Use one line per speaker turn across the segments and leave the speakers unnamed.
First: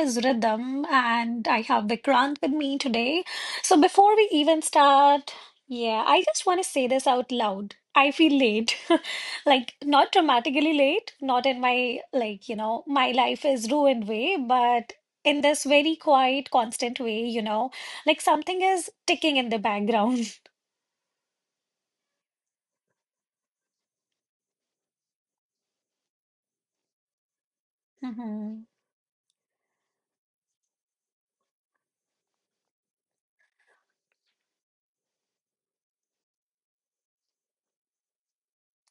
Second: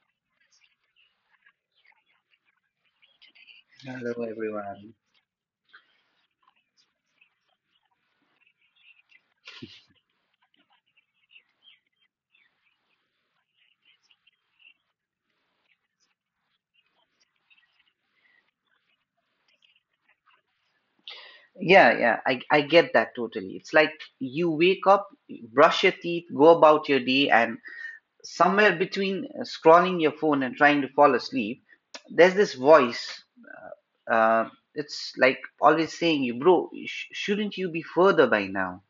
is Rhythm, and I have Vikrant with me today. So,
Hello,
before we even
everyone.
start, yeah, I just want to say this out loud. I feel late, like not dramatically late, not in my, like, my life is ruined way, but in this very quiet, constant way, like something is ticking in the background.
Yeah, yeah, I get that totally. It's like you wake up, brush your teeth, go about your day, and somewhere between scrolling your phone and trying to fall asleep, there's this voice. Uh, it's like always saying you, bro, shouldn't you be further by now?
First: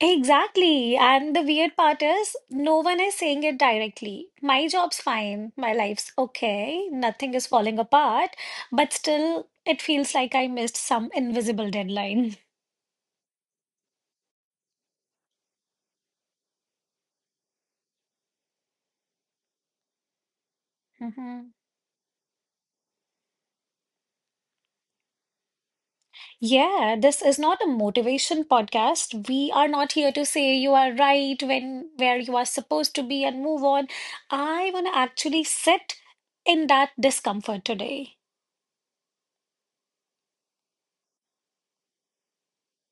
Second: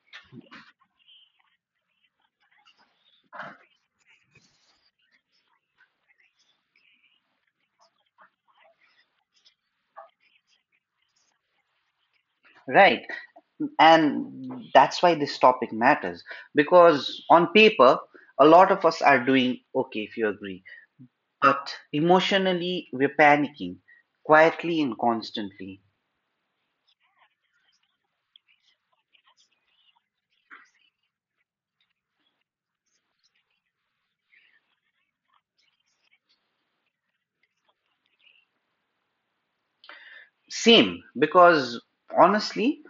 Exactly. And the weird part is, no one is saying it directly. My job's fine. My life's okay. Nothing is falling apart. But still, it feels like I missed some invisible deadline.
Right. And that's why this topic matters because on paper, a lot of us are doing okay if you agree.
Mhm.
But emotionally, we're panicking quietly and constantly.
Yeah, this is not a motivation podcast. We are not here to say you are right when where you are supposed to be and move on. I want to actually sit in that discomfort today.
Same, because honestly,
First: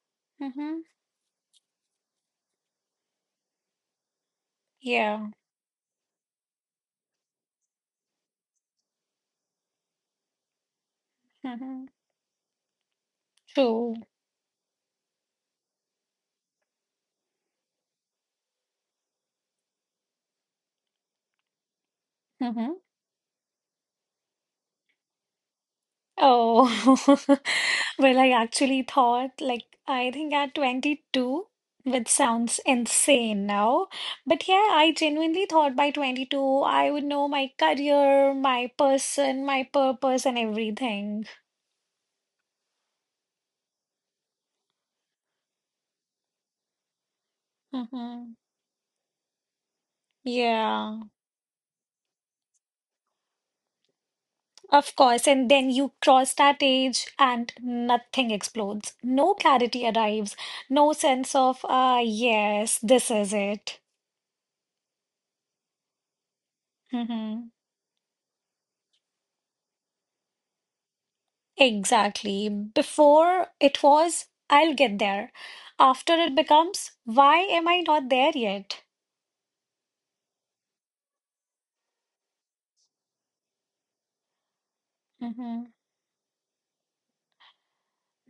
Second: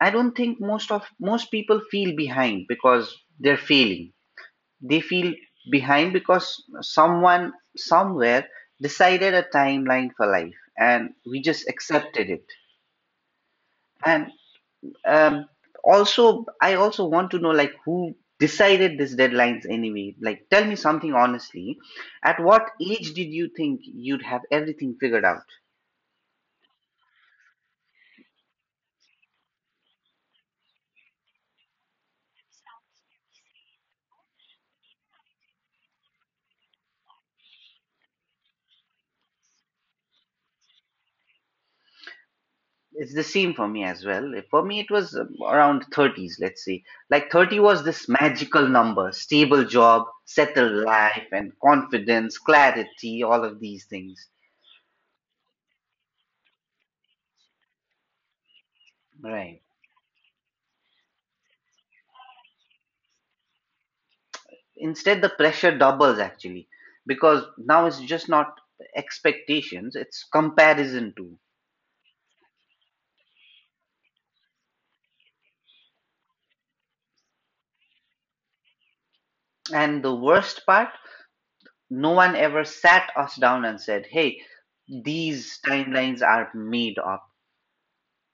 I don't think
Hmm.
most people feel behind because they're failing. They
Yeah.
feel behind because someone somewhere decided a timeline for life and we just
Hmm.
accepted it.
True.
And Um, I also want to know, like, who decided these deadlines anyway. Like, tell me something honestly. At what
Hmm.
age did you think you'd have everything figured out?
Oh, well, I actually thought, like, I think at 22, which sounds insane now, but yeah, I genuinely thought by 22 I would know my career, my person, my purpose, and everything.
It's the same for me as well. For me, it was around 30s, let's say. Like 30 was this
Hmm.
magical number, stable job, settled
Yeah,
life, and confidence, clarity, all of these things.
of course. And then you cross that age and nothing explodes. No
Right.
clarity arrives, no sense of, ah, yes, this is it.
Instead, the pressure doubles actually, because
Hmm.
now it's just not expectations, it's comparison too.
Exactly. Before it was, I'll get there. After it becomes, why am I not there yet?
And the worst part, no one ever sat us down and said, hey, these
Hmm.
timelines are made up.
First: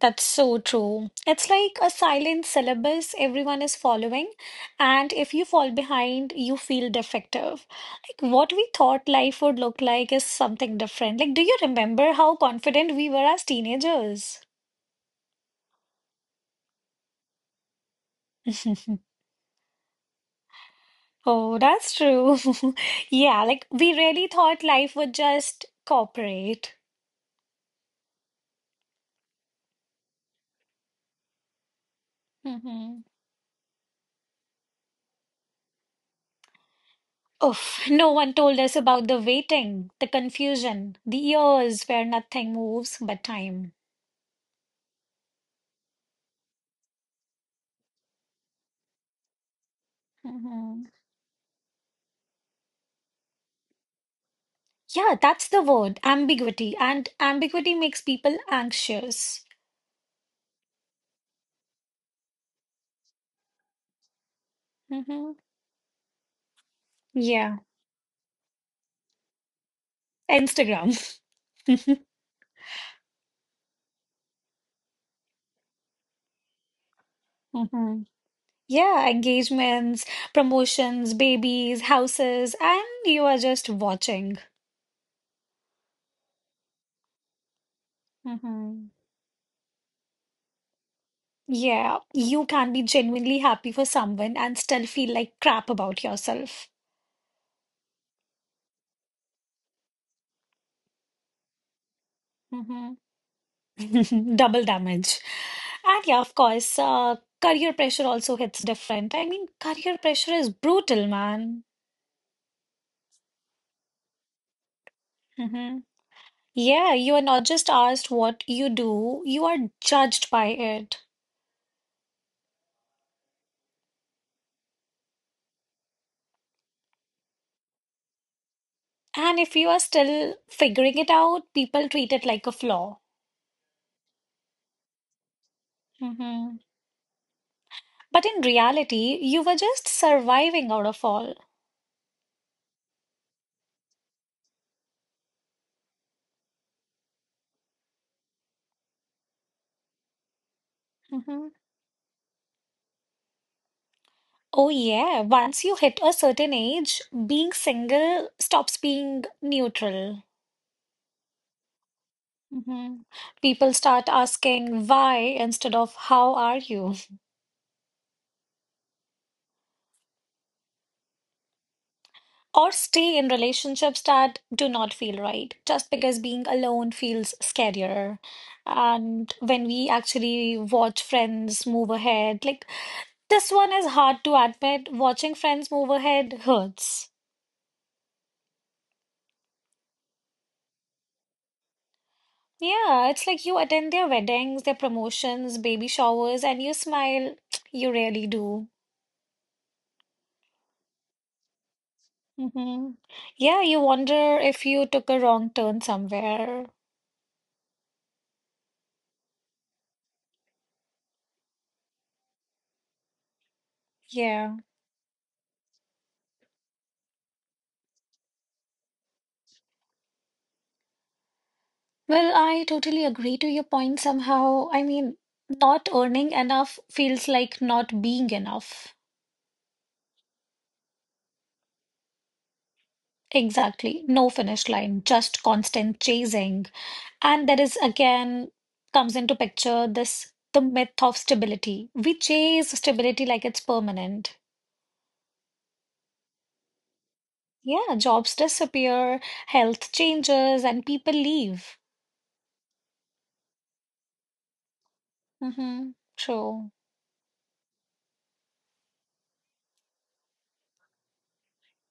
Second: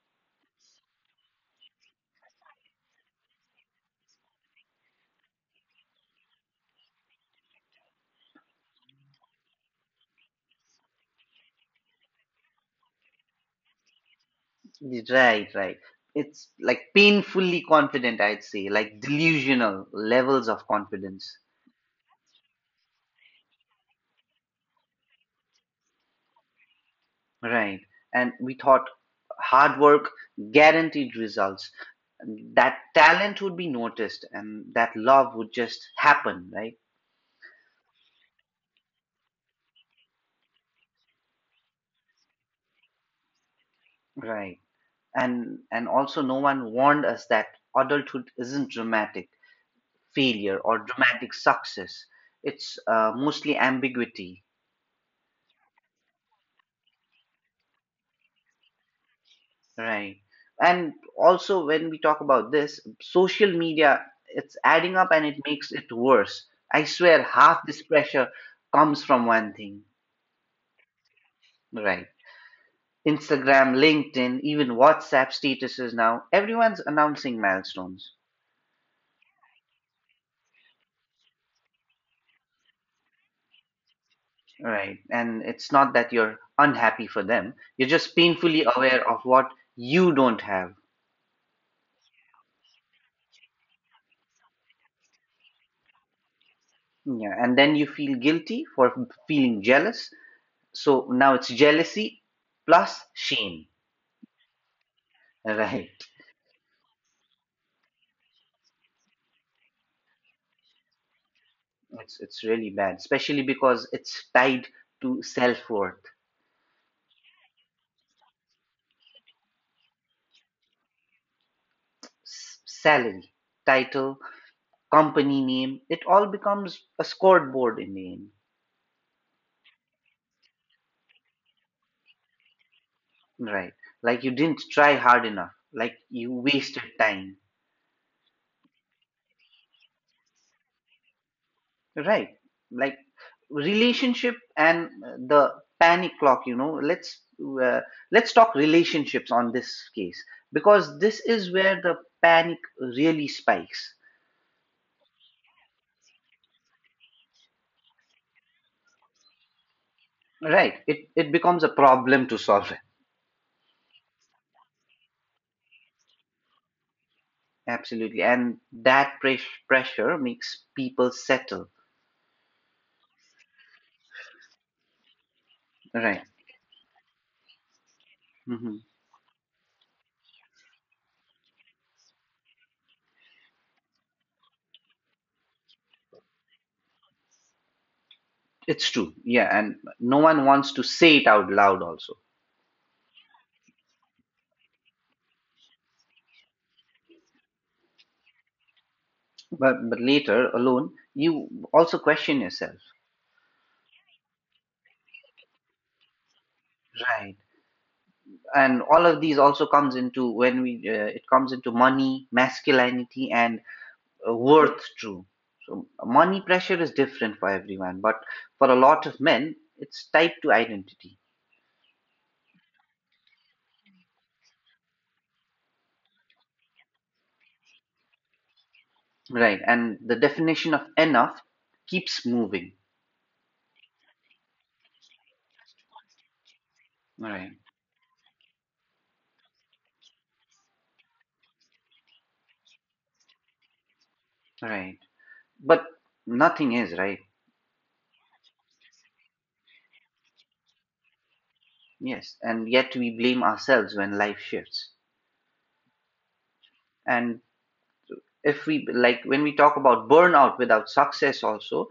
That's so true. It's like a silent syllabus everyone is following, and if you fall behind, you feel defective. Like what we thought life would look like is something different. Like, do you remember how confident we were as teenagers?
Right, right. It's like painfully confident, I'd say, like delusional levels of confidence.
Oh, that's true. Yeah, like we really thought life would just cooperate.
Right. And we thought hard work, guaranteed results. That
Mm-hmm.
talent would be noticed, and that love would just happen, right?
Oof, no one told us about the waiting, the confusion, the years where nothing moves but time.
Right. And also no one warned us that adulthood isn't dramatic failure or
Hmm.
dramatic success. It's mostly ambiguity,
Yeah, that's the word, ambiguity. And ambiguity makes people anxious.
right? And also, when we talk about this, social media, it's adding up and
Hmm.
it makes it worse. I swear,
Yeah,
half this pressure comes from one thing,
Instagram.
right? Instagram, LinkedIn, even WhatsApp statuses now, everyone's announcing
Hmm.
milestones,
Yeah, engagements, promotions, babies, houses, and you are just watching.
right? And it's not that you're unhappy for them, you're just painfully
Hmm.
aware of what you don't have.
Yeah, you can be genuinely happy for someone and still feel like crap about yourself.
Yeah, and then you feel guilty for feeling jealous. So now it's jealousy plus shame,
Mm-hmm. Double damage.
right?
And yeah, of course, career pressure also hits different. I mean, career pressure is brutal, man.
It's really bad, especially because it's tied to
Hmm.
self-worth,
Yeah, you are not just asked what you do, you are judged by it.
salary, title, company name. It all becomes a scoreboard in the end,
And if you are still figuring it out, people treat it like a flaw.
right? Like you didn't try hard enough, like you
Hmm.
wasted time.
But in reality, you were just surviving out of all.
Right. Like relationship and the panic clock, uh, let's talk relationships on this case, because this
Hmm.
is where the panic really spikes.
Oh, yeah. Once you hit a certain age, being single stops being neutral.
Right. It becomes a problem to solve.
Mhm. People start asking why instead of how are you,
Absolutely. And that pressure makes people settle.
or stay in relationships that do not feel right, just because
Right.
being alone feels scarier.
Hmm.
And when we actually watch friends move ahead, like this one is hard to admit, watching friends move ahead hurts.
It's true. Yeah, and no one wants to say it out loud also.
Yeah, it's like you attend their weddings, their promotions, baby showers, and you smile. You really do.
But later alone, you also question yourself.
Hmm. Yeah, you wonder if you took a wrong turn somewhere.
Right. And all of these also comes into, when we it comes into money, masculinity, and
Yeah.
worth too. So money pressure is different for everyone, but for a lot of men it's tied to identity,
Well, I totally agree to your point somehow. I mean, not earning enough feels like not being enough.
right? And the definition of enough keeps moving,
Exactly. No finish line, just constant chasing. And
right?
there is again comes into picture this the myth of stability. We chase stability like it's permanent.
Right, but nothing is right.
Yeah, jobs disappear, health changes, and people leave.
Yes, and yet we blame ourselves when life shifts.
Mm-hmm. True.
And if we like, when we talk about burnout without success also,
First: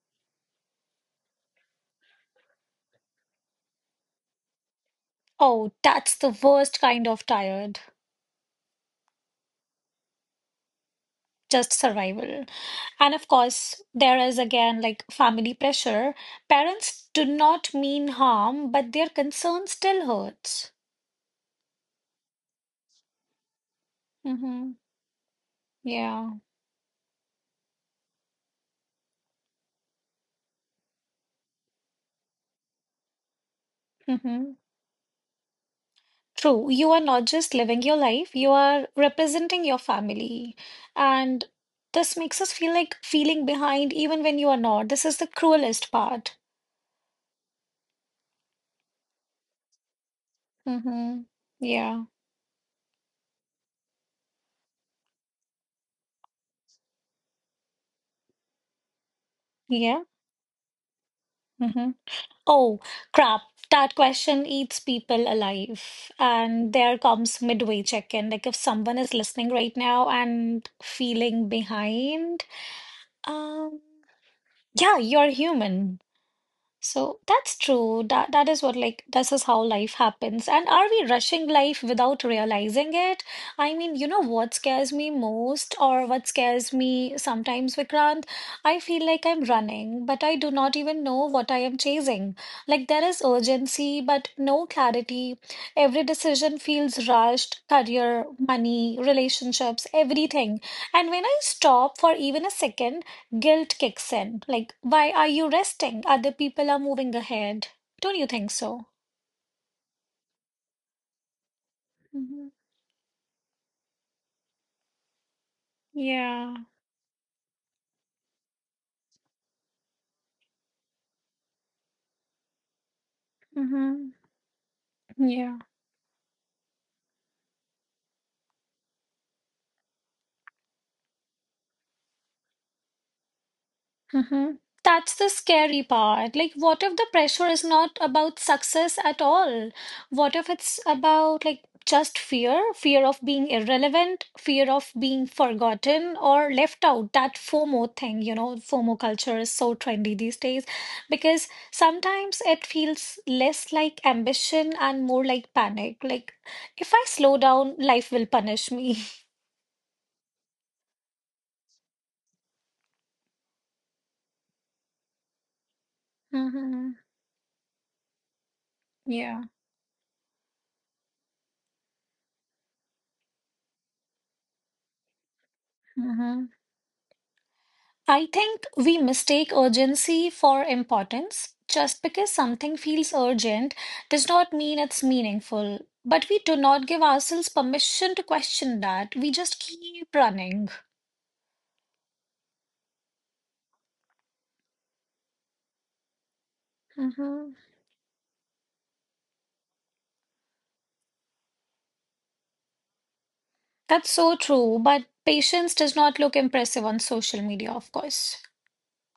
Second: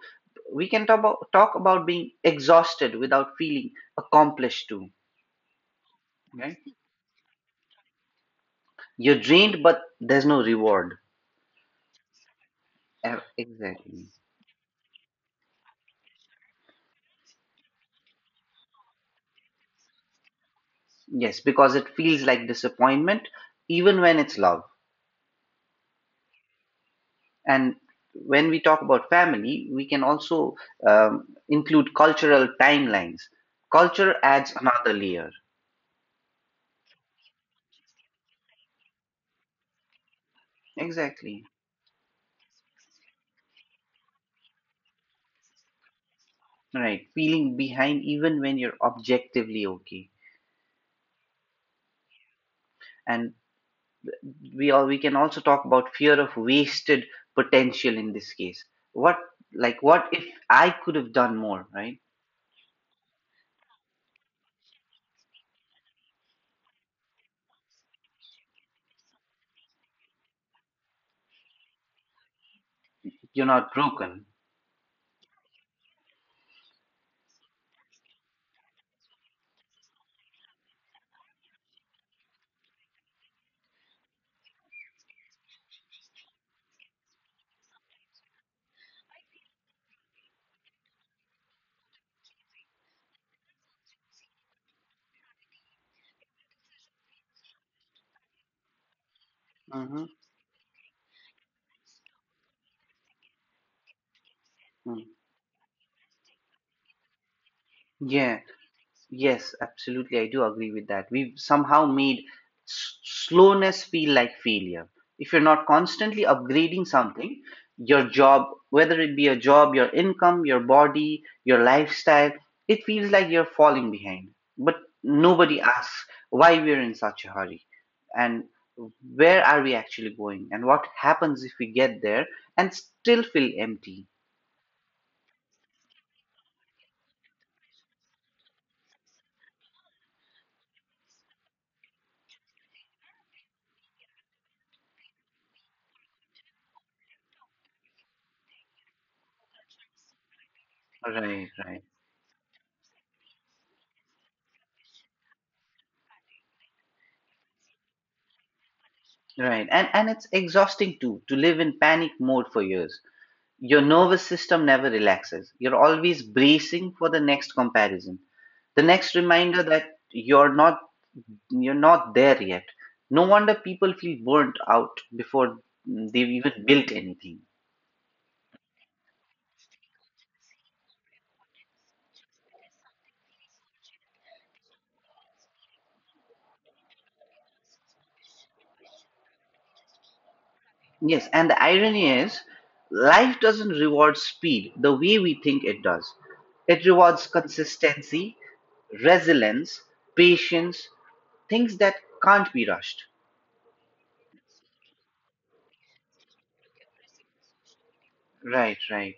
we can talk about being exhausted without feeling accomplished too,
Oh, that's the
right?
worst kind of tired.
You're drained but there's no reward.
Just survival. And of course,
Exactly.
there is again like family pressure. Parents do not mean harm, but their concern still hurts.
Yes, because it feels like disappointment even when it's love.
Mm-hmm. Yeah.
And when we talk about family, we can also include cultural timelines. Culture adds
Mm-hmm.
another layer.
True. You are not just living your life, you are representing your family. And
Exactly.
this makes us feel like feeling behind even when you are not. This is the cruelest part.
Right, feeling behind even when you're objectively okay.
Mm-hmm. Yeah.
And we can also talk about fear of wasted potential in this case. what like
Yeah.
what if I could have done more,
Mm-hmm.
right?
Oh, crap. That question eats people alive. And there comes midway check-in. Like if someone is listening right now and feeling behind,
You're not
um,
broken.
yeah, you're human. So that's true. That is what like this is how life happens. And are we rushing life without realizing it? I mean, you know what scares me most or what scares me sometimes, Vikrant? I feel like I'm running, but I do not even know what I am chasing. Like there is urgency, but no clarity. Every decision feels rushed, career, money, relationships, everything. And when I stop for even a second, guilt kicks in. Like,
Mm-hmm.
why are you resting? Other people are moving ahead. Don't you think so?
Yes, absolutely. I do agree with that. We've somehow made
Hmm.
slowness feel like failure. If you're not constantly
Yeah.
upgrading something, your job, whether it be a job, your income, your body, your lifestyle, it feels like you're falling
Hmm.
behind. But
Yeah.
nobody asks why we're in such a hurry, and where are we actually going, and what happens if we get there and still feel empty.
Hmm. That's the scary part. Like, what if the pressure is not about success at all? What if it's about like just fear, fear of being irrelevant, fear of being forgotten or left out? That FOMO thing, FOMO culture is so trendy these days
Right,
because
right.
sometimes it feels less like ambition and more like panic. Like, if I slow down, life will punish me.
Right. And it's exhausting too to live in panic mode for years. Your nervous system never relaxes. You're always bracing
Hmm.
for the next comparison, the next
Yeah.
reminder that you're not there yet. No wonder people feel burnt out before they've
Hmm.
even built anything.
I think we mistake urgency for importance. Just because something feels urgent does not mean it's meaningful. But we do not give ourselves permission to question that. We just keep running.
Yes, and the irony is, life doesn't reward speed the way we think it does. It rewards
Hmm.
consistency, resilience, patience, things that can't be rushed.
That's so true. But patience does not look impressive on social media, of course.
Right, right.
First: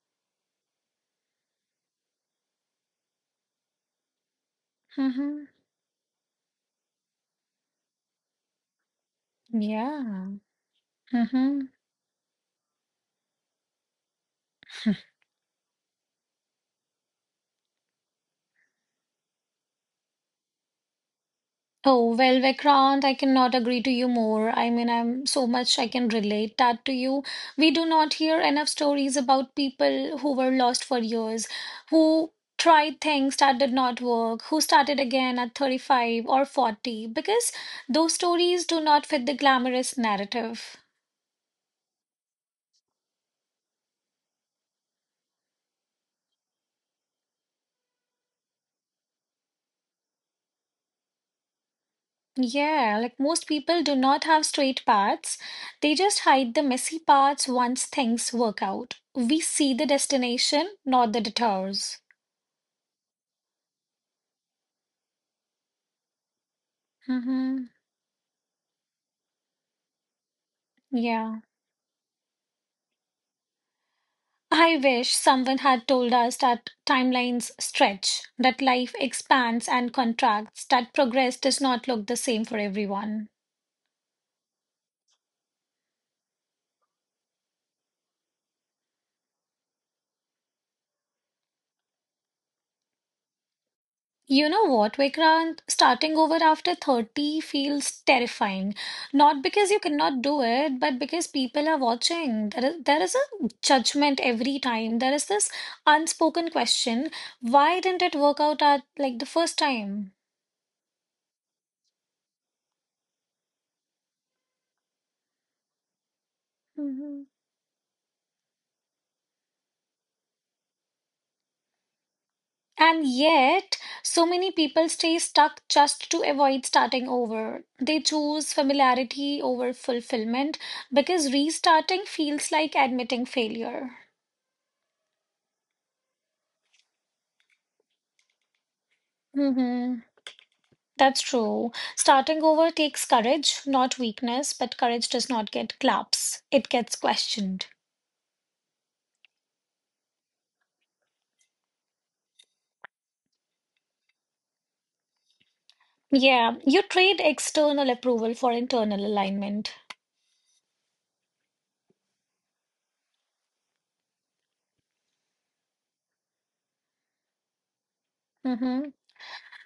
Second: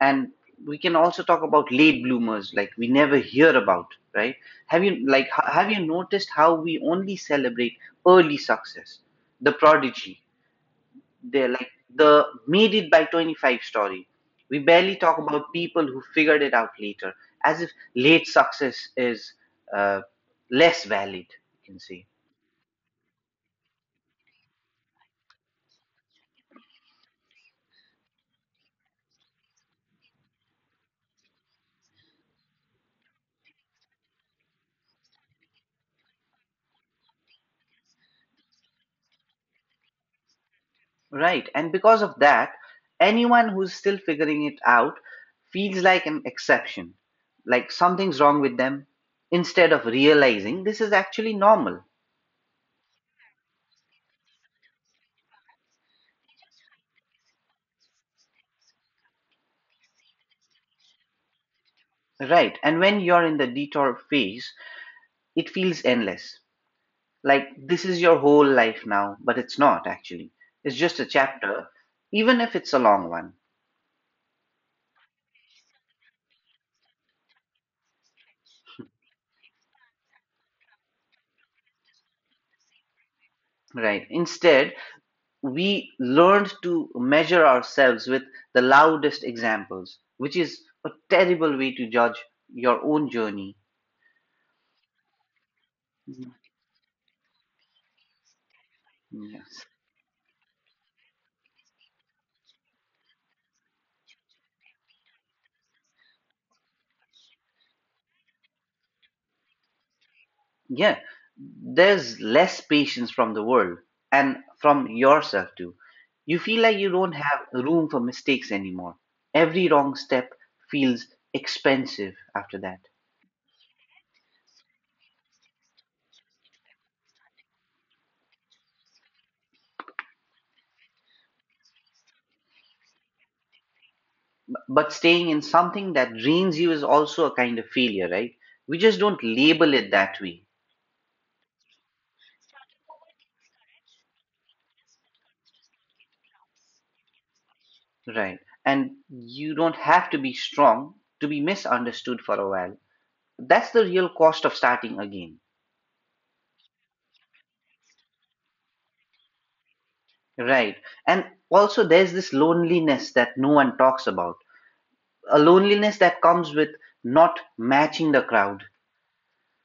And we can also talk about late bloomers, like we never hear about, right? Have you like
Hmm.
h- have you noticed how we only celebrate early success, the prodigy,
Yeah.
they're
Hmm.
like the made it by 25 story. We barely talk about people who figured it out later, as if late success is uh, less valid, you can say.
Oh, well, Vikrant, I cannot agree to you more. I mean, I'm so much I can relate that to you. We do not hear enough stories about people who were lost for years, who tried things that did not work, who started again at 35 or 40, because those stories do not fit the glamorous narrative.
Right, and because of that, anyone who's still figuring it out feels like an exception, like something's wrong with them, instead of realizing this is actually normal.
Yeah, like most people do not have straight paths. They just hide the messy parts once things work out. We see the destination, not the detours.
Right, and when you're in the detour phase, it feels endless. Like,
Mm-hmm.
this is your whole life now, but it's not actually. It's just a
Yeah.
chapter, even if it's a long one,
I wish someone had told us that timelines stretch, that life expands and contracts, that progress does not look the same for everyone.
right? Instead, we learned to measure ourselves with the loudest examples, which is a terrible way to judge your own journey.
You know what, Vikrant? Starting over after 30 feels terrifying. Not
Yes.
because you cannot do it, but because people are watching. There is a judgment every time. There is this unspoken question, why didn't it work out at like the first time?
Yeah, there's less patience from the world and from yourself too. You feel like you don't
Mm-hmm.
have room for mistakes anymore. Every wrong step feels expensive after that.
And yet, so many people stay stuck just to avoid starting over. They choose familiarity over fulfillment because restarting feels like admitting failure.
But staying in something that drains you is also a kind of failure, right? We just don't label it
Hmm.
that way,
That's true. Starting over takes courage, not weakness, but courage does not get claps, it gets questioned.
right? And you don't have to be strong to be misunderstood for a while. That's the real cost of starting again,
Yeah, you trade external approval for internal alignment.
right? And also, there's this loneliness that no one talks about, a loneliness that comes with not matching the crowd.
Hmm.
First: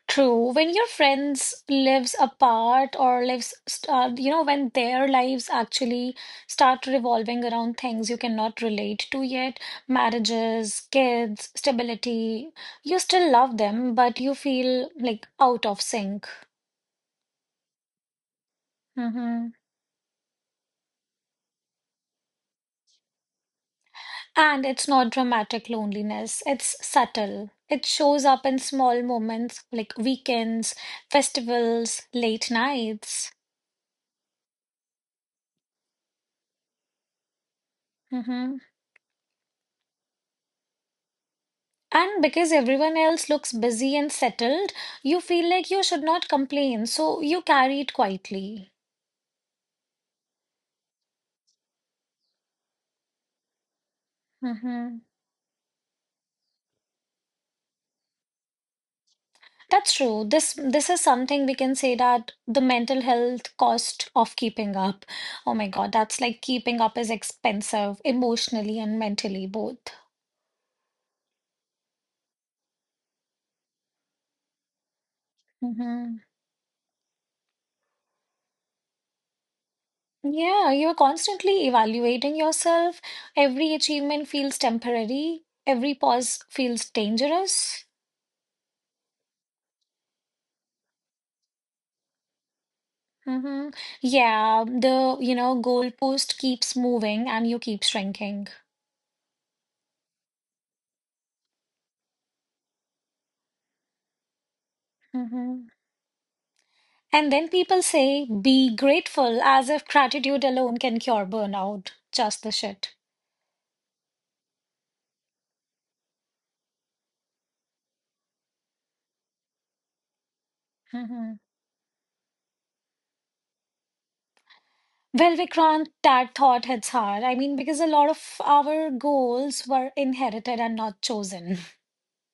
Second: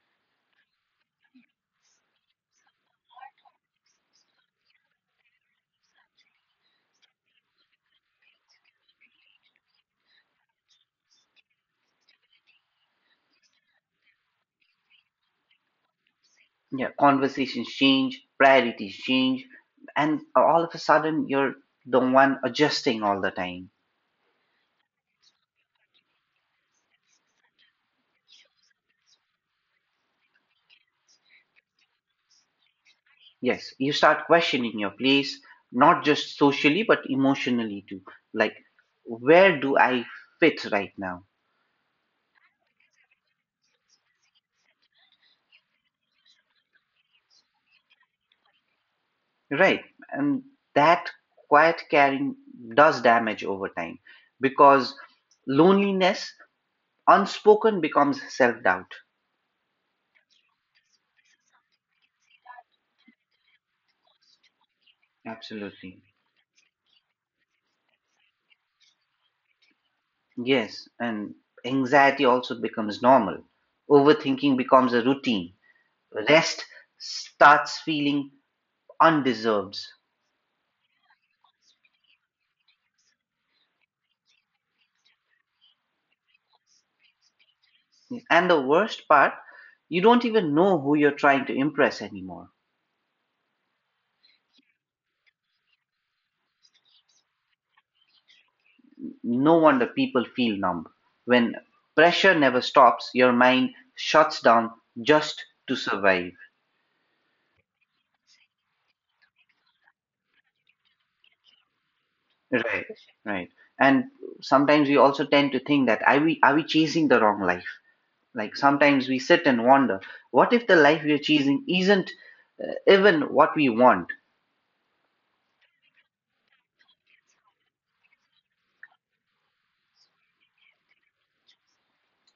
True. When your friends lives apart or lives, start, you know, when their lives actually start revolving around things you cannot relate to yet, marriages, kids, stability, you still love them, but you feel like out of sync.
Yeah, conversations change, priorities change,
Hmm.
and all of a sudden, you're the one adjusting all the time.
And it's not dramatic loneliness, it's subtle. It shows up in small moments like weekends, festivals, late nights.
Yes, you start questioning your place, not just socially, but emotionally too.
Hmm.
Like, where do I fit right now?
And because everyone else looks busy and settled, you feel like you should not complain, so you carry it quietly.
Right. And that quiet caring does damage over time, because
Hmm.
loneliness, unspoken, becomes self doubt.
That's true. This is something we can say that the mental health cost of keeping up. Oh my God,
Absolutely.
that's like keeping up is expensive emotionally and mentally both.
Yes. And anxiety also becomes normal. Overthinking becomes a routine.
Hmm.
Rest starts feeling undeserved.
Yeah, you're constantly evaluating yourself. Every achievement feels temporary. Every pause feels dangerous.
And the worst part, you don't even know who you're trying to impress anymore.
Hmm. Yeah, the goalpost keeps moving and you keep shrinking.
No wonder people feel numb. When pressure never stops, your mind shuts down just
Hmm.
to survive.
And then people say, be grateful, as if gratitude alone can cure burnout. Just the
Right,
shit.
right. And sometimes we also tend to think that are we chasing the wrong life? Like, sometimes we sit and wonder, what if the life we're
Hmm.
chasing isn't even what we want?
Well, Vikrant, that thought hits hard. I mean, because a lot of our goals were inherited and not chosen.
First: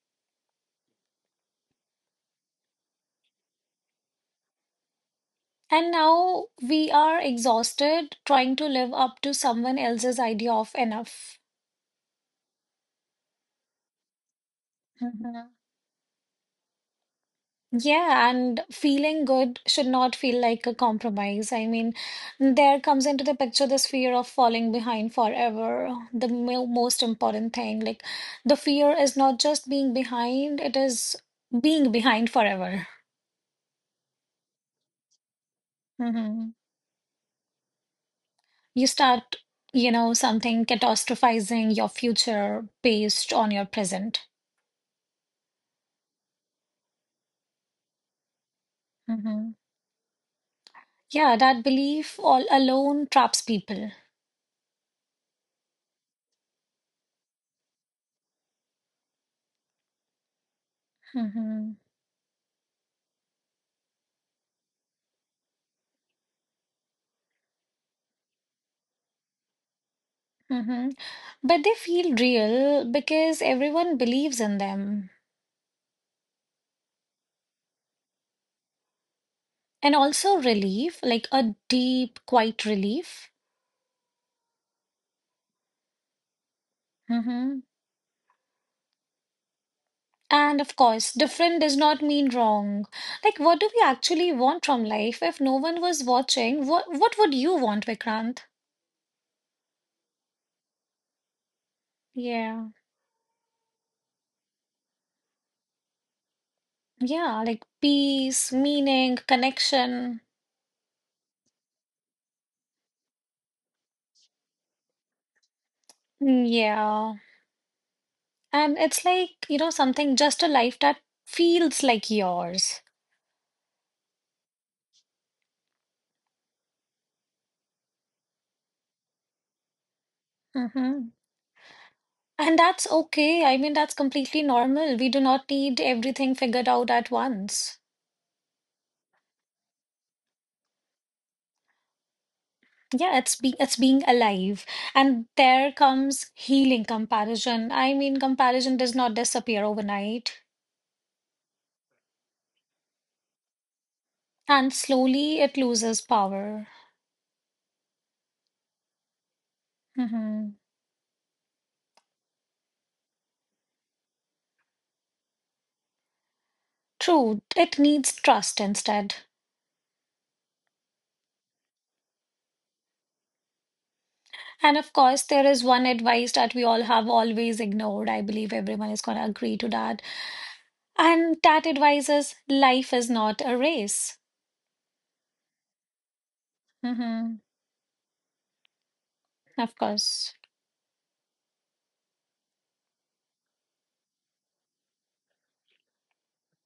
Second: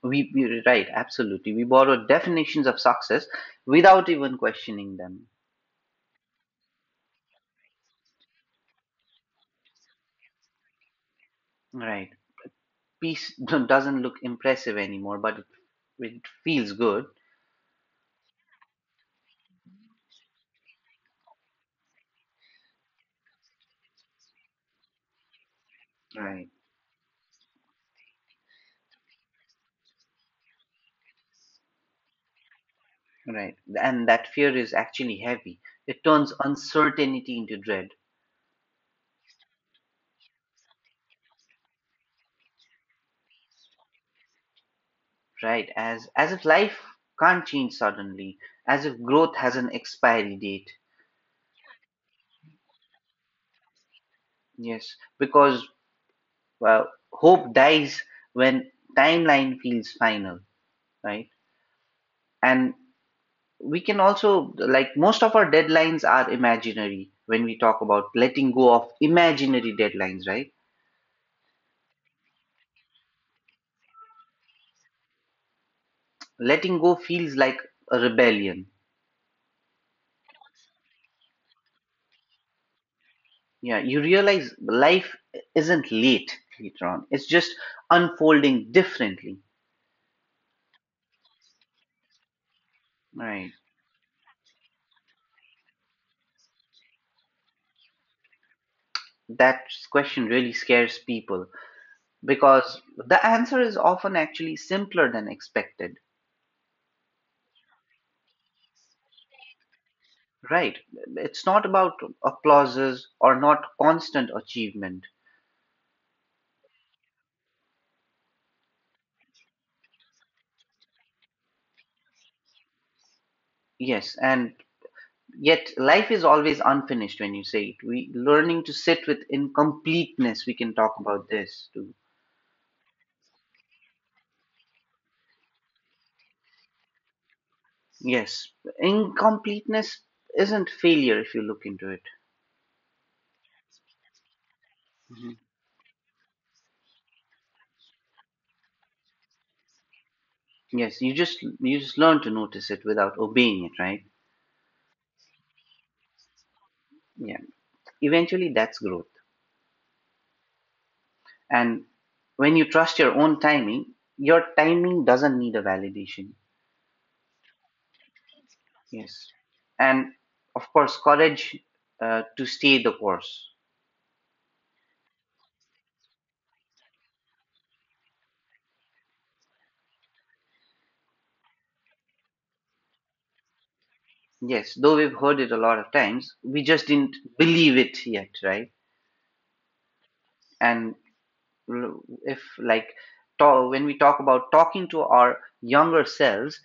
We Right, absolutely. We borrow definitions of success without even questioning them.
And now we are exhausted trying to live up to someone else's idea of enough.
Right. Piece doesn't look impressive anymore, but it,
Mm-hmm.
it feels good.
Yeah, and feeling good should not feel like a compromise. I mean, there comes into the picture this fear of falling behind forever, the
Right.
mo most important thing. Like, the fear is not just being behind, it is being behind forever.
Right. And that fear is actually heavy. It turns
Hmm.
uncertainty into dread,
You start, something catastrophizing your future based on your present.
right? As if life can't change suddenly, as if growth
Hmm.
has an expiry date.
Yeah, that belief all alone traps people.
Yes, because uh, hope dies when timeline feels final, right?
Hmm.
And we can also, like, most of our deadlines are imaginary when we talk about letting go of imaginary deadlines, right?
Hmm. But they feel real because everyone believes in them.
Letting go feels like a rebellion.
And also relief, like a deep, quiet relief.
Yeah, you realize life isn't late later on. It's just
Hmm.
unfolding differently.
And of course, different does not mean wrong. Like,
Right.
what do we actually want from life if no one was watching? What would you want, Vikrant?
That question really scares people,
Yeah.
because the answer is often actually simpler than expected.
Yeah, like peace, meaning, connection.
Right. It's not about applauses or not constant achievement.
Mm, yeah. And it's like, something just a life that feels like yours.
Yes, and yet life is always unfinished when you say it. We learning to sit with incompleteness. We can talk
Mm-hmm.
about this too.
And that's okay. I mean, that's completely normal. We do not need everything figured out at once.
Yes, incompleteness isn't failure if you look into it.
Yeah, it's being alive. And
Mhm.
there comes healing comparison. I mean, comparison does not disappear overnight,
Yes, you just learn to notice it without obeying it, right?
and slowly it loses power.
Yeah. Eventually, that's growth.
Hmm.
And when you trust your own timing, your timing doesn't need a validation.
True, it needs trust instead.
Yes. And of course, courage to stay the course.
And of course, there is one advice that we all have always ignored. I believe everyone is going to agree to that. And that advice is life is not a race.
Yes, though we've heard it a lot of times, we just didn't
Hmm.
believe it yet, right?
Of course.
And if like talk, when we talk about talking to our younger selves,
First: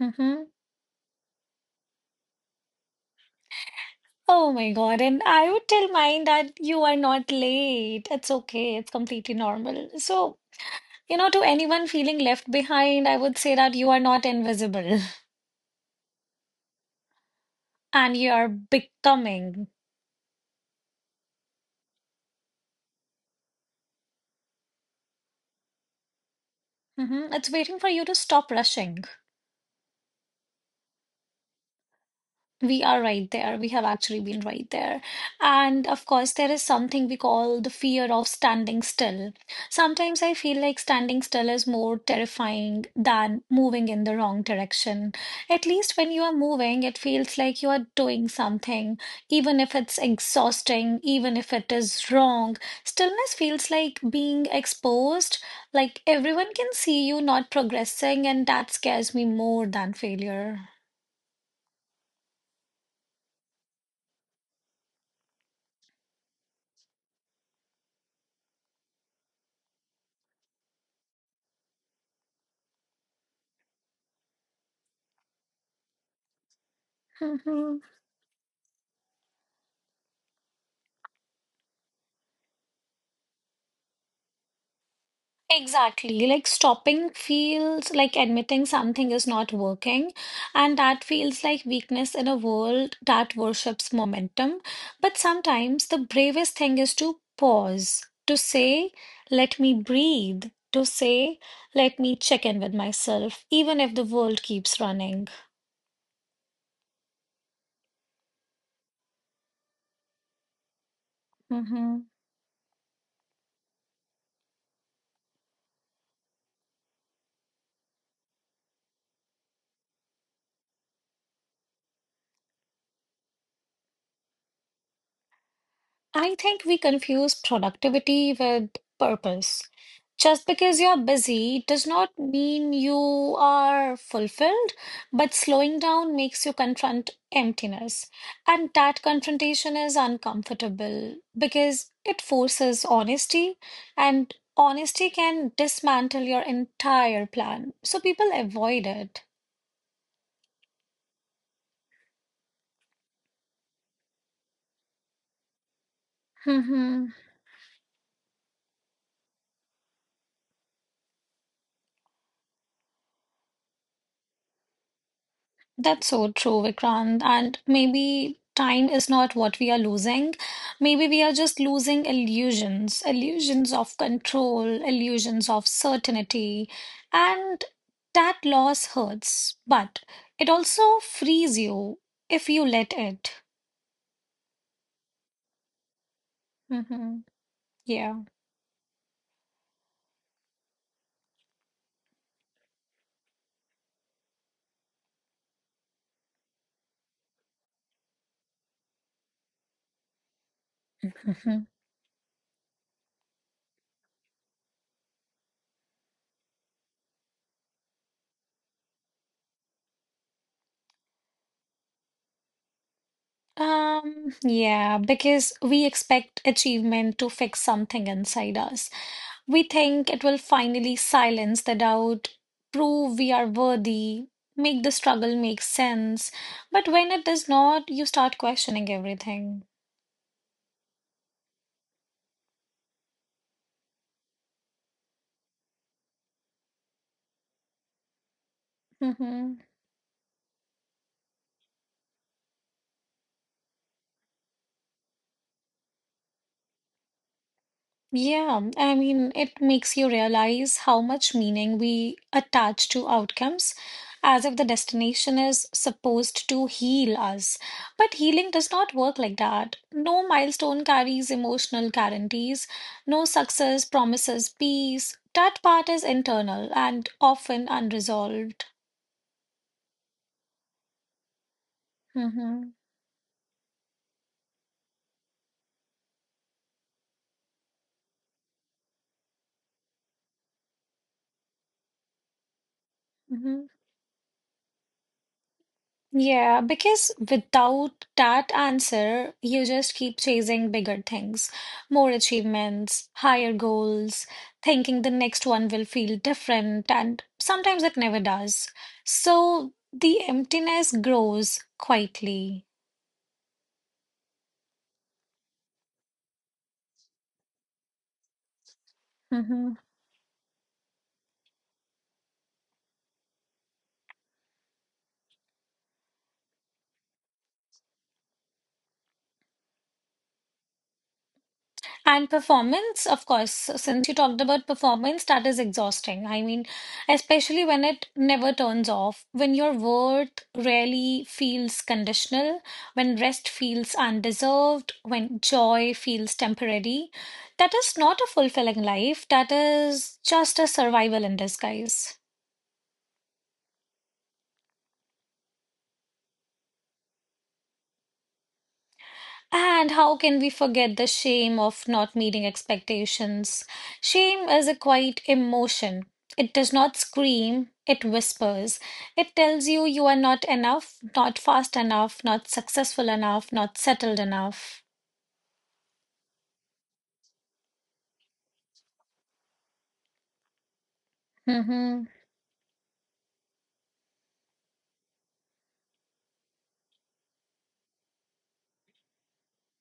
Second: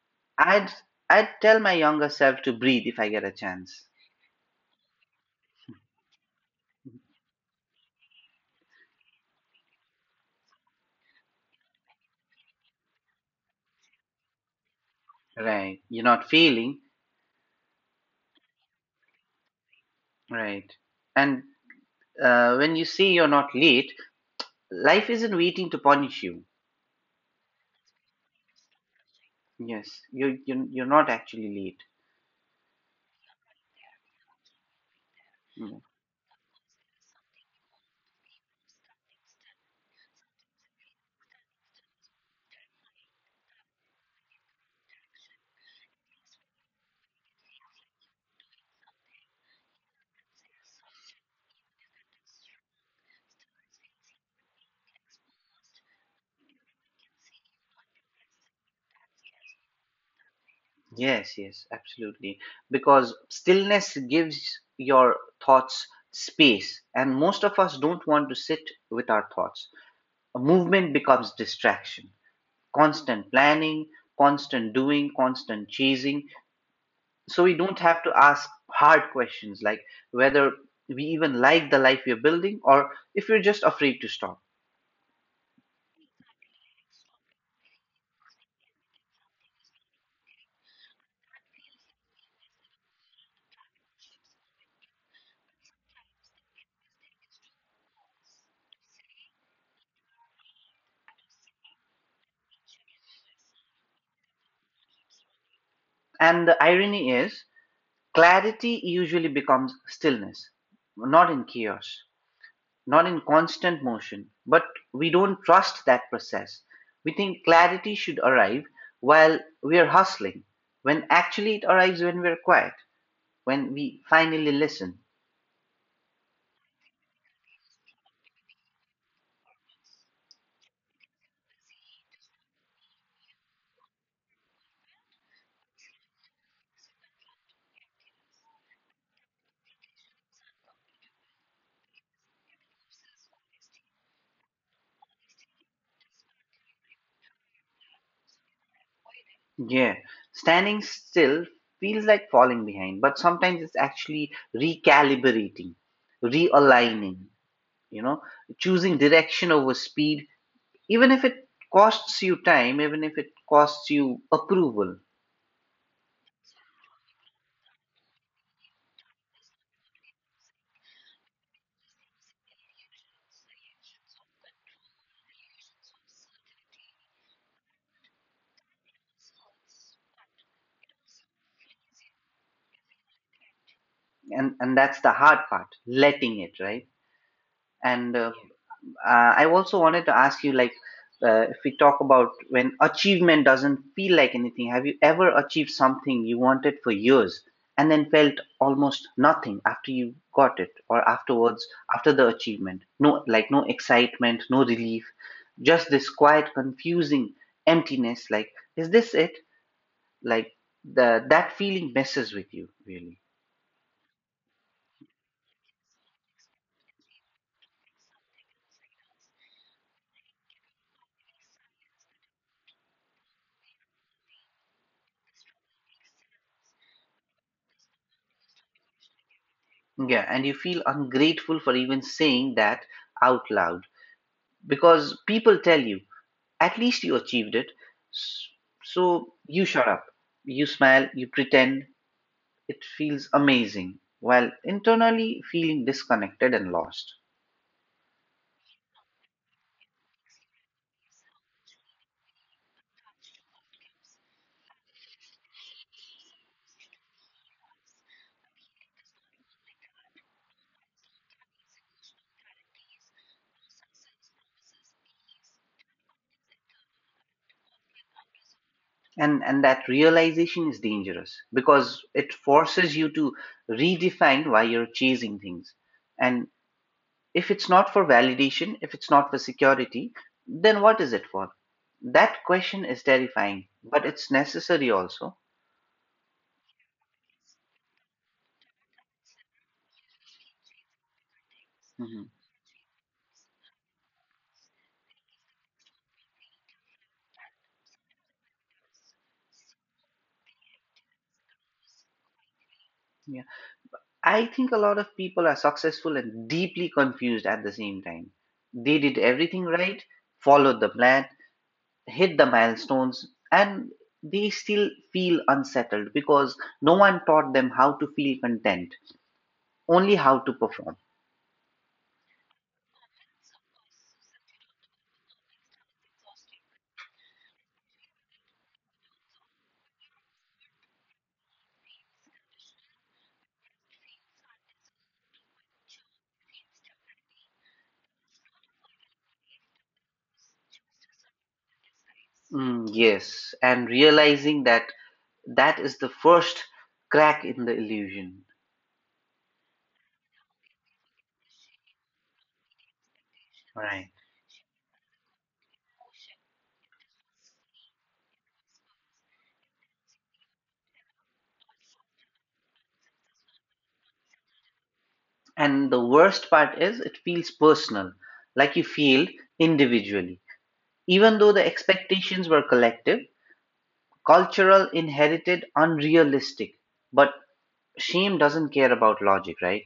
Mm-hmm.
i'd I'd tell my younger self to breathe if I get a chance.
Oh my God. And I would tell mine that you are not late. It's okay. It's completely normal. So, to anyone feeling left behind, I would say that you are not invisible
Right, you're not failing,
and you are becoming.
right? And when you say you're not late, life isn't waiting to punish you.
Mm-hmm. It's waiting for you to stop rushing.
Yes, you're not actually late.
We are right there. We have actually been right there.
Mm.
And of course, there is something we call the fear of standing still. Sometimes I feel like standing still is more terrifying than moving in the wrong direction. At least when you are moving, it feels like you are doing something, even if it's exhausting, even if it is wrong. Stillness feels like being exposed, like everyone can see you not progressing, and that scares me more than failure.
Yes, yes, absolutely. Because stillness gives your thoughts space, and most of us don't want to sit with our thoughts. Movement becomes distraction, constant planning, constant doing, constant chasing. So we don't have to ask hard questions like whether we even like the life we're building, or if we're just afraid to stop.
Exactly. Like stopping feels like admitting something is not working, and that feels like weakness in a world that worships momentum. But sometimes the bravest thing is to pause, to say, let me breathe, to say, let me check in with myself, even if the world keeps running.
And the irony is, clarity usually becomes stillness, not in chaos,
Mm-hmm.
not in constant motion. But we don't trust that process. We think clarity should arrive while we are hustling, when actually it arrives when we're quiet. When we finally listen,
I think we confuse productivity with purpose. Just because you're busy does not mean you are fulfilled, but slowing down makes you confront emptiness. And that confrontation is uncomfortable because it forces honesty, and honesty can dismantle your entire plan. So people avoid it.
yeah, standing still feels like falling behind, but sometimes it's actually recalibrating, realigning, you know, choosing direction over speed, even if it costs you time, even if it costs you approval.
That's so true, Vikrant. And maybe time is not what we are losing. Maybe we are just losing illusions, illusions of control, illusions of certainty. And that loss hurts, but it also frees you if you let it.
And that's the hard part, letting it, right?
Hmm.
And
Yeah.
I also wanted to ask you, if we talk about when achievement doesn't feel like anything, have you ever achieved something you wanted for years and then felt almost nothing after you got it or afterwards,
Hmm.
after the achievement? No, like, no excitement, no relief, just this quiet, confusing emptiness. Like, is this it? Like, that feeling messes with you, really.
Yeah, because we expect achievement to fix something inside us. We think it will finally silence the doubt, prove we are worthy, make the struggle make sense. But when it does not, you start questioning everything.
Yeah, and you feel ungrateful for even saying that out loud because people tell you, at least you achieved it. S- So
Mhm.
you shut up, you smile, you pretend. It feels amazing, while internally feeling disconnected and lost.
Yeah, and I mean, it makes you realize how much meaning we attach to outcomes, as if the destination is supposed to heal us. But healing does not work like that. No milestone carries emotional guarantees, no success promises peace. That part is internal and often unresolved.
And that realization is dangerous because it
Mm-hmm.
forces you to redefine why you're chasing things. And if it's not for validation, if it's not for security, then what is it for? That question is
Mm-hmm.
terrifying, but it's necessary also.
Yeah, because without that answer, you just keep chasing bigger things, more
Mhm.
achievements, higher goals, thinking the next one will feel different, and sometimes it never does. So the emptiness grows quietly.
Yeah, I think a lot of people are successful and deeply confused at the same time. They did everything
Mm-hmm.
right, followed the plan, hit the milestones, and they still feel unsettled because no one taught them how to feel content, only how to perform.
And performance, of course, so since you talked about performance, that is exhausting. I mean, especially when it never turns off, when your worth rarely feels conditional, when rest feels undeserved, when joy feels temporary. That is not a fulfilling life, that is just a survival in disguise.
Mm, yes, and realizing that, that is the first crack in the illusion.
And how can we forget the shame of not meeting expectations?
Right.
Shame is a quiet emotion. It does not scream, it whispers. It tells you you are not enough, not fast enough, not successful enough, not settled enough.
And the worst part is it feels personal, like you failed individually. Even though the
Mhm.
expectations were collective, cultural, inherited, unrealistic. But shame doesn't care about logic, right?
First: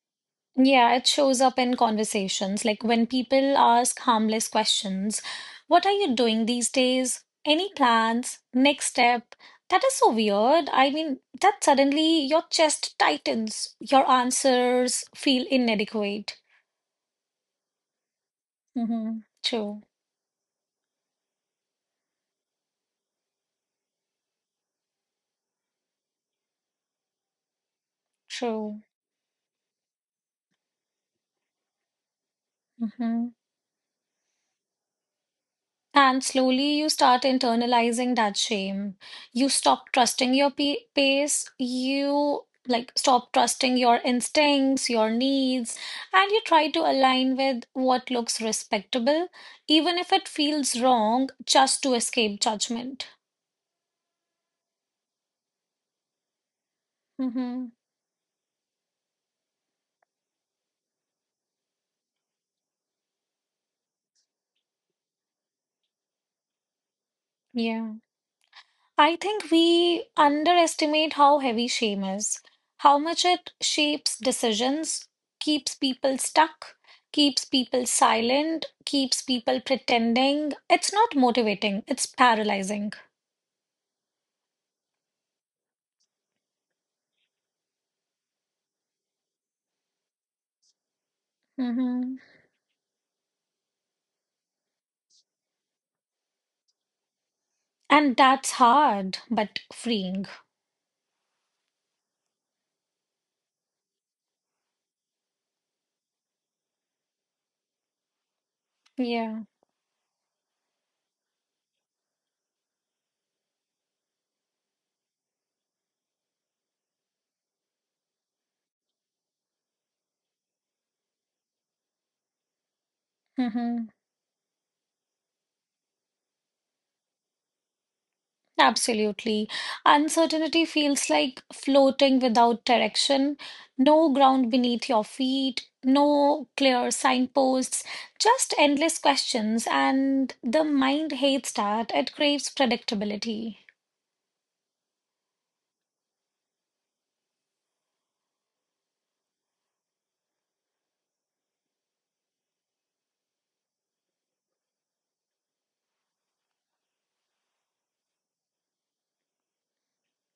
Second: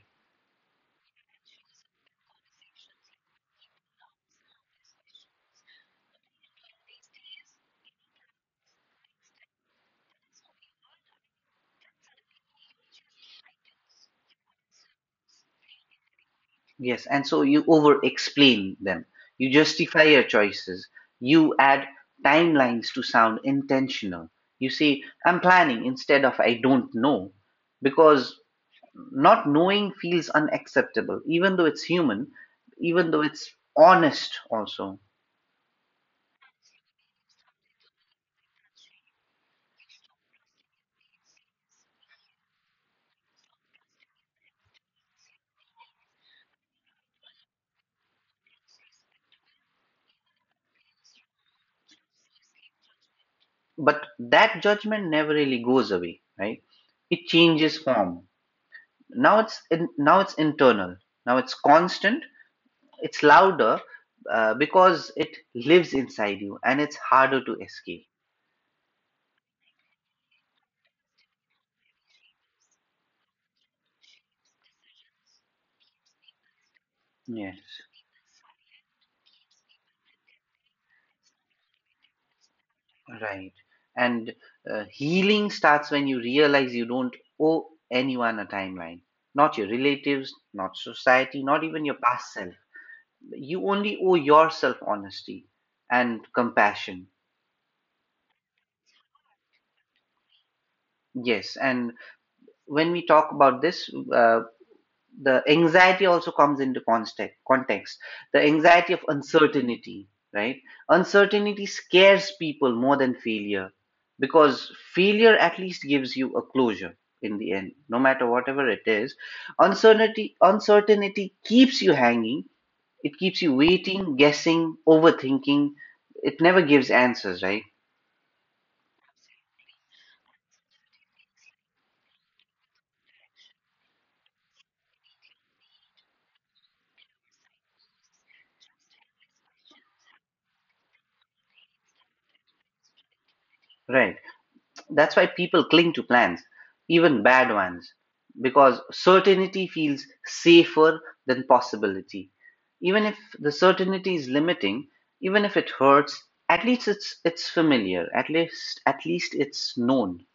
Yeah, it shows up in conversations. Like when people ask harmless questions, what are you doing these days? Any plans? Next step? That is so weird. I mean, that suddenly your chest tightens, your answers feel inadequate.
Yes, and so you over explain them.
Mm-hmm.
You
True,
justify your choices. You add timelines to sound intentional. You say, I'm planning, instead of I don't know, because
true.
not knowing feels unacceptable, even though it's human, even though
Mm-hmm.
it's honest also.
And slowly you start internalizing that shame. You stop trusting your pace. You like stop trusting your instincts, your needs, and you try to align with what looks respectable, even if it feels wrong, just to escape judgment.
But that judgment never really goes away, right? It
Hmm.
changes form. Now it's internal, now it's constant, it's louder, because it lives inside you and it's harder to
Yeah.
escape.
I think we underestimate how heavy shame is, how much it shapes decisions, keeps people stuck, keeps
Yes,
people silent, keeps people pretending. It's not motivating, it's paralyzing.
right. and healing starts when you realize you don't owe anyone a timeline, not your relatives, not society, not even your
Hmm.
past self. You only owe yourself honesty and compassion.
And that's hard, but freeing.
Yes, and when we talk about this, the anxiety also comes into context. Context, the anxiety of
Yeah.
uncertainty, right? Uncertainty scares people more than failure, because failure at least gives you a closure in the end, no matter whatever it is. Uncertainty keeps you hanging. It keeps you
Hmm.
waiting, guessing, overthinking. It never gives answers, right?
Absolutely. Uncertainty feels like floating without direction, no ground beneath your feet, no clear signposts, just endless questions, and the mind hates that. It craves predictability.
Right. That's why people cling to plans, even bad ones, because certainty feels safer than possibility. Even if the certainty is limiting, even if it hurts, at least it's familiar. At least it's known.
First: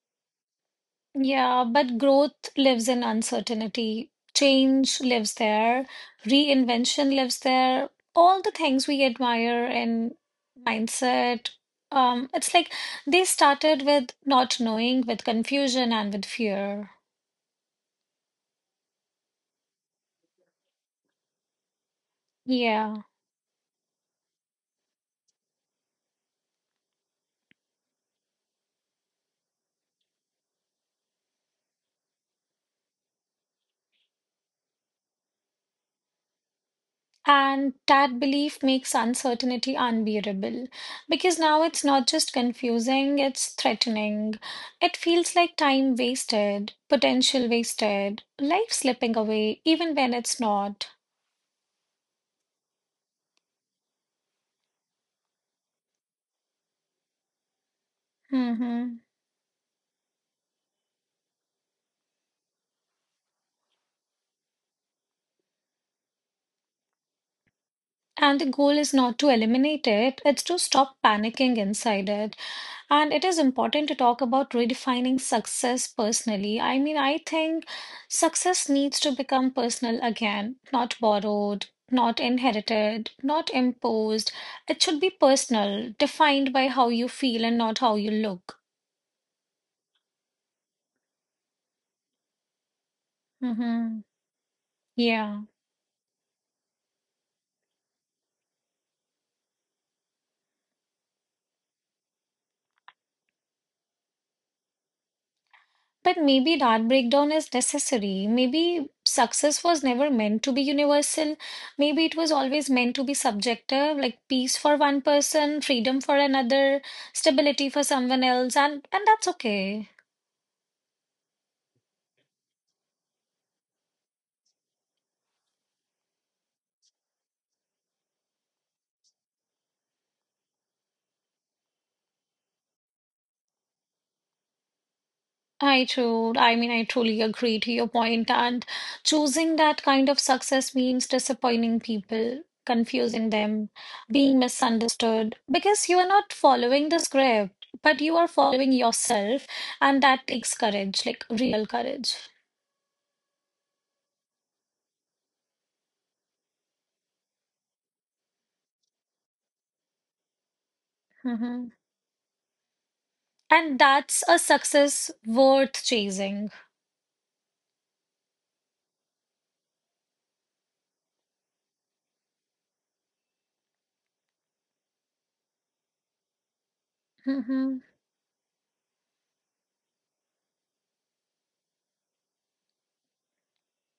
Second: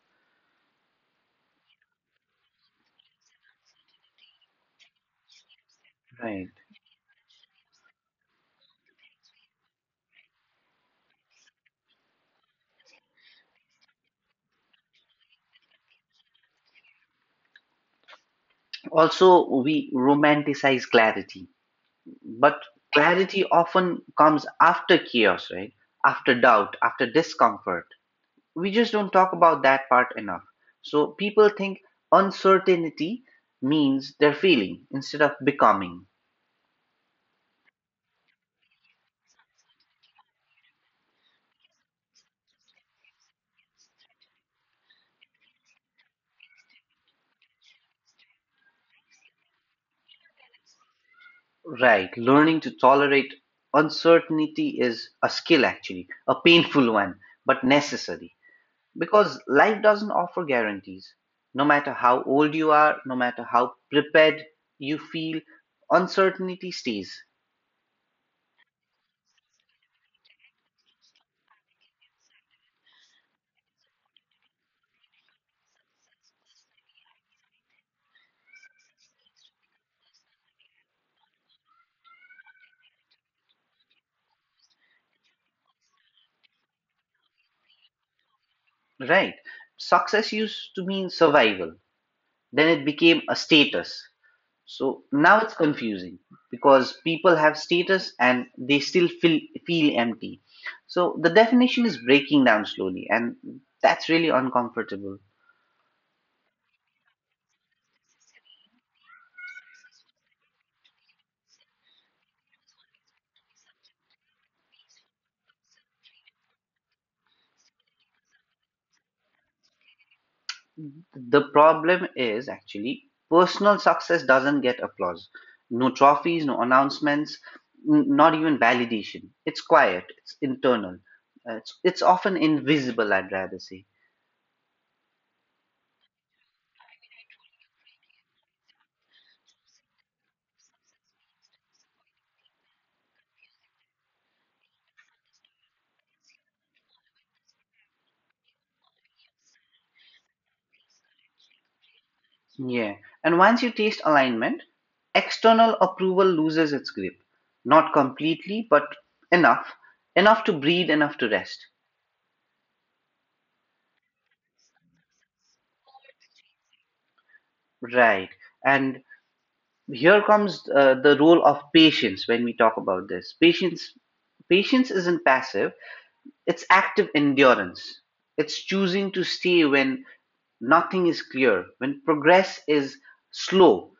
Yeah, but growth lives in uncertainty. Change lives there.
Right.
Reinvention lives there. All the things we admire in mindset. It's like they started with not knowing, with confusion, and with fear.
Also, we romanticize clarity, but
Yeah.
clarity often comes after chaos, right? After doubt, after discomfort. We just don't talk about that part enough. So people think uncertainty means they're feeling instead of becoming.
And that belief makes uncertainty unbearable because now it's not just confusing, it's threatening. It feels like time wasted, potential wasted, life slipping away, even when it's not.
Right. Learning to tolerate uncertainty is a skill, actually, a painful one, but necessary.
Mhm.
Because life doesn't offer guarantees. No matter how old you are, no matter how prepared you feel, uncertainty stays.
And the goal is not to eliminate it, it's to stop panicking inside it. And it is important to talk about redefining success personally. I mean, I think success needs to become personal again, not borrowed, not inherited, not imposed. It should be personal, defined by how you feel and not how you look.
Right. Success used to mean survival, then it became a status.
Hmm.
So now
Yeah.
it's confusing because people have status and they still feel empty. So the definition is breaking down slowly, and that's really uncomfortable.
But maybe that breakdown is necessary. Maybe success was never meant to be universal. Maybe it was always meant to be subjective, like peace for one person, freedom for another, stability for someone else, and that's okay.
The problem is actually personal success doesn't get applause, no trophies, no announcements, not even validation. It's quiet, it's internal. It's often invisible, I'd rather say.
I true. I mean, I truly agree to your point, and choosing that kind of success means disappointing people, confusing them, being misunderstood, because you are not following the script, but you are following yourself, and that takes courage, like real courage.
Yeah. And once you taste alignment, external approval loses its grip. Not completely, but enough. Enough to breathe, enough to rest.
Hmm. And that's a success worth chasing.
Right. And here comes the role of patience when we talk about this. Patience isn't passive, it's active
Hmm.
endurance. It's choosing to stay when nothing is clear, when progress is slow,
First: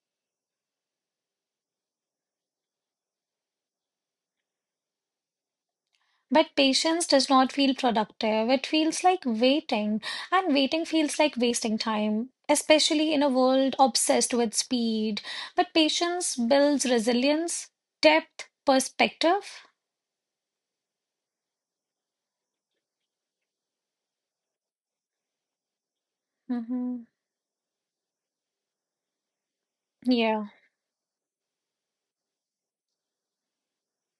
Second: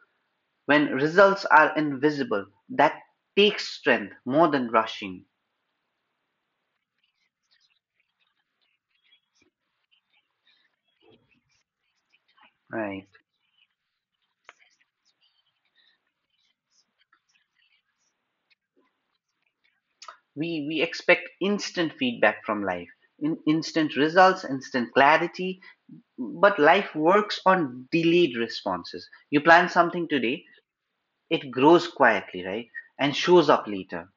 when results are invisible. That takes strength more than rushing.
But patience does not feel productive. It feels like waiting, and waiting feels like wasting time,
Right.
especially in a world obsessed with speed. But patience builds resilience, depth, perspective.
We expect instant feedback from life, in instant results, instant clarity, but life
Hmm.
works on delayed responses. You plan something
Yeah.
today, it grows quietly, right, and shows up later.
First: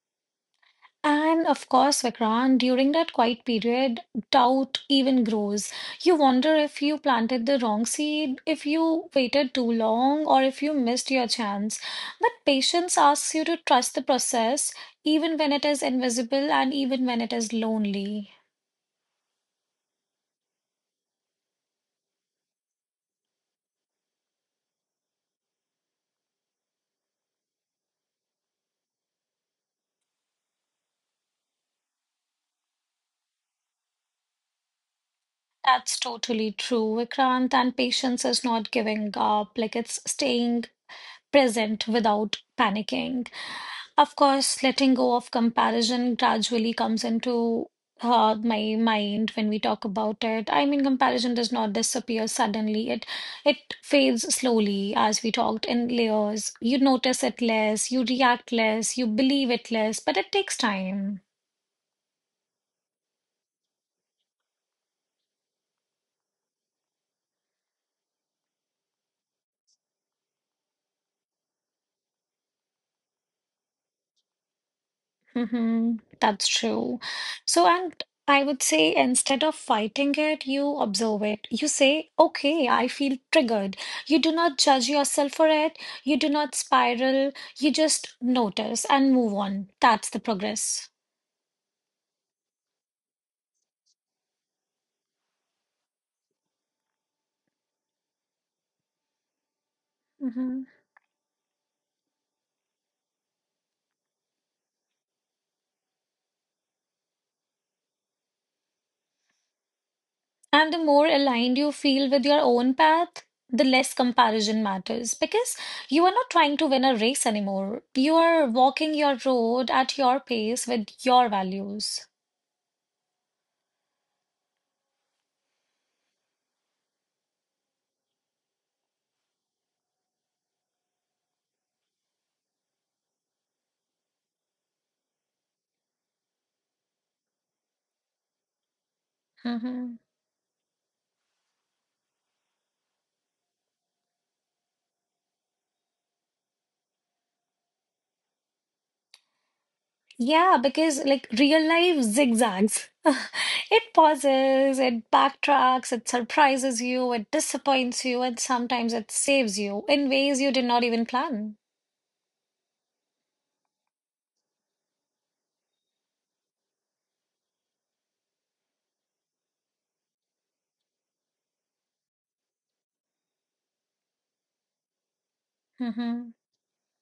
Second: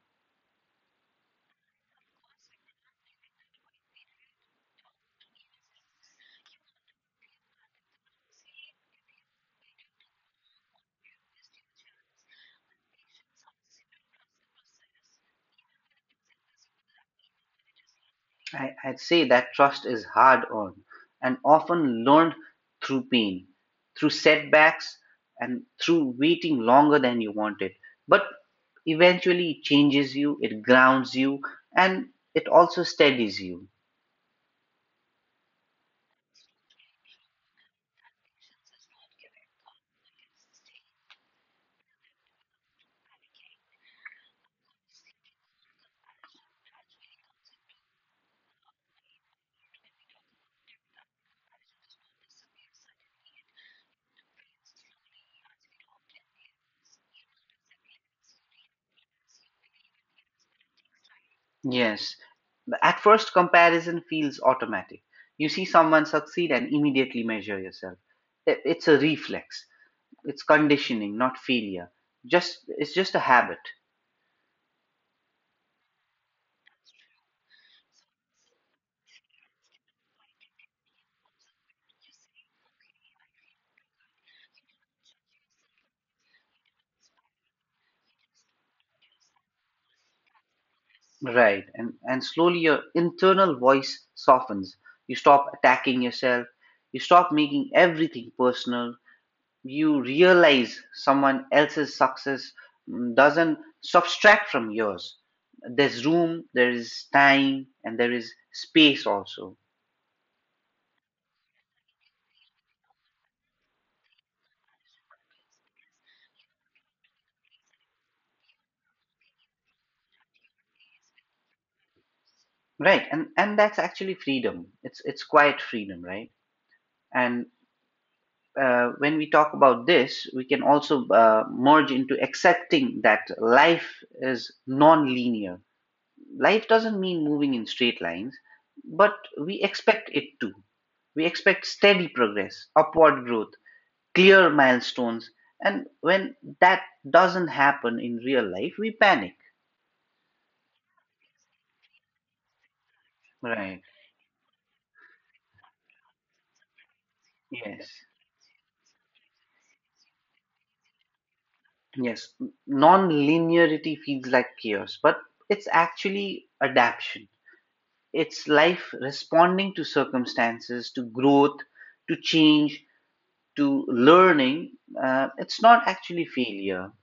And of course, Vikrant, during that quiet period, doubt even grows. You wonder if you planted the wrong seed, if you waited too long, or if you missed your chance. But patience asks you to trust the process, even when it is invisible and even when it is lonely.
I'd say that trust is hard earned and often learned through pain, through setbacks, and through waiting longer than you wanted, but eventually it changes you, it grounds you, and it also steadies you.
That's totally true, Vikrant. And patience is not giving up, like it's staying present without panicking. Of course, letting go of comparison gradually comes into my mind when we talk about it. I mean, comparison does not disappear suddenly. It fades slowly, as we talked in layers. You notice it less, you react less, you believe it less, but it takes time.
Yes. At first comparison feels automatic. You see someone succeed and immediately measure yourself. It's a reflex. It's conditioning, not failure. Just it's just a habit.
Mm-hmm. That's true. So, and I would say instead of fighting it, you observe it. You say, okay, I feel triggered. You do not judge yourself for it. You do not spiral. You just notice and move on. That's the progress.
Right. And slowly your internal voice softens. You stop attacking yourself. You stop making everything personal. You
Mm-hmm.
realize someone else's success, doesn't subtract from yours. There's room, there is time, and there is space also.
And the more aligned you feel with your own path, the less comparison matters because you are not trying to win a race anymore. You are walking your road at your pace with your values.
Right, and that's actually freedom. It's quiet freedom, right? And when we talk about this, we can also merge into accepting that life is non-linear. Life doesn't mean moving in straight lines, but we
Mm-hmm.
expect it to. We expect steady progress, upward growth, clear milestones, and when that doesn't happen in real life, we panic.
Yeah, because like real life zigzags.
Right.
It pauses, it backtracks, it surprises you, it
Yes.
disappoints you, and sometimes it saves you in ways you did not even plan.
Yes, non-linearity feels like chaos, but it's actually adaptation. It's life responding to circumstances, to growth, to change, to learning. It's not actually
Hmm.
failure.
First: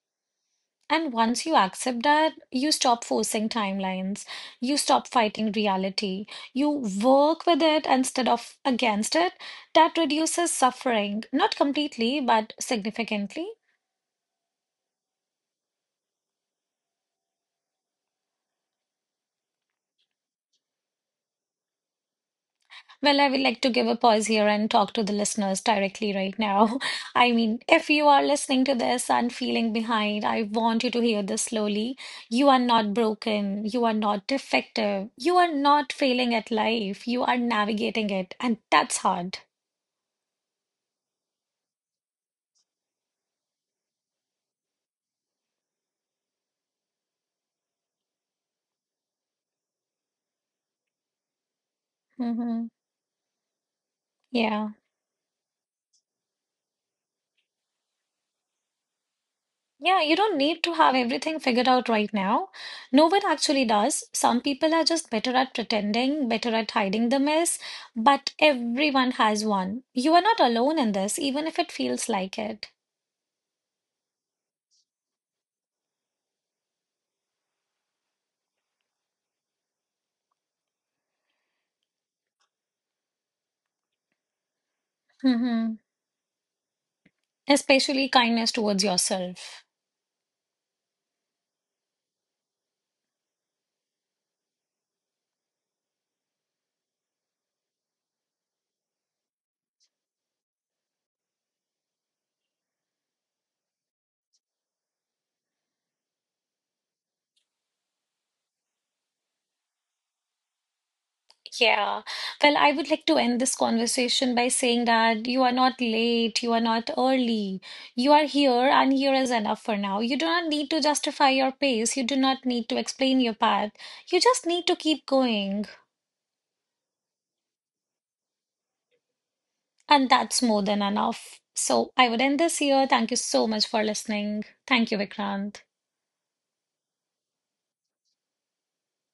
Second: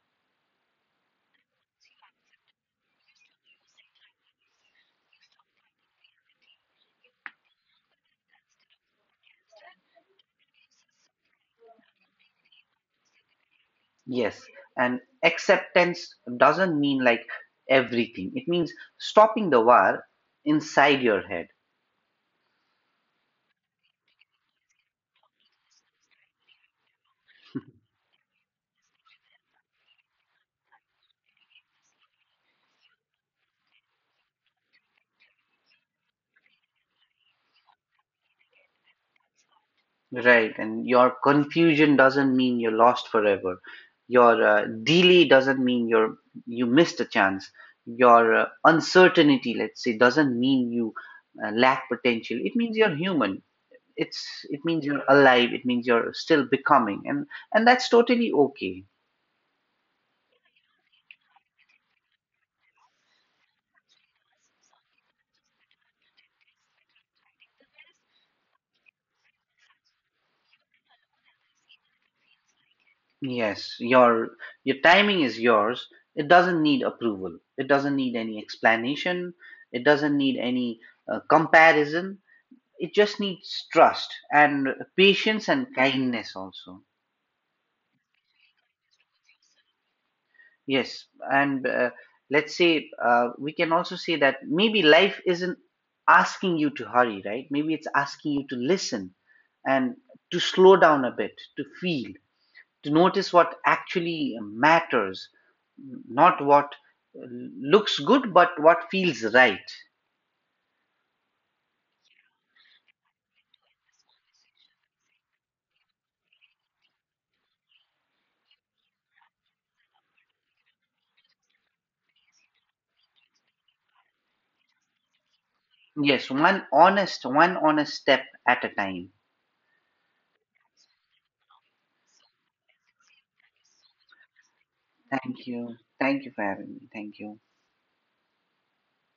And once you accept that, you stop forcing timelines, you stop fighting reality, you work with it instead of against it. That reduces suffering, not completely, but significantly.
Yes, and acceptance doesn't mean like everything. It means stopping the war inside your head.
Well, I would like to give a pause here and talk to the listeners directly right now. I mean, if you are listening to this and feeling behind, I want you to hear this slowly. You are not broken. You are not defective. You are not failing at life. You are navigating it. And that's hard.
Right, and your confusion doesn't mean you're lost forever. Your delay doesn't mean you missed a chance. Your uncertainty, let's say, doesn't mean you lack potential. It
Hmm.
means you're human. It
Yeah.
means you're alive. It means you're still becoming, and that's totally okay.
Yeah, you don't need to have everything figured out right now. No one actually does. Some people are just better at pretending, better at hiding the mess, but everyone has one. You are not alone in this, even if it feels like it.
Yes, your timing is yours. It doesn't need approval. It doesn't need any explanation. It doesn't need any comparison. It just needs trust and patience and
Hmm.
kindness also.
Especially kindness towards yourself.
Yes, and let's say, we can also say that maybe life isn't asking you to hurry, right? Maybe it's asking you to listen, and to slow down a bit, to feel, to notice what actually matters, not what looks good but what feels right.
Yeah. Well, I would like to end this conversation by saying that you are not late, you are not early. You are here, and here is enough for now. You do not need to justify your pace. You do not need to explain your path. You just need to keep going,
Yes, one honest step at a time.
and that's more than enough. So I would end this here. Thank you so much for listening. Thank you,
Thank
Vikrant.
you. Thank you for having me. Thank you.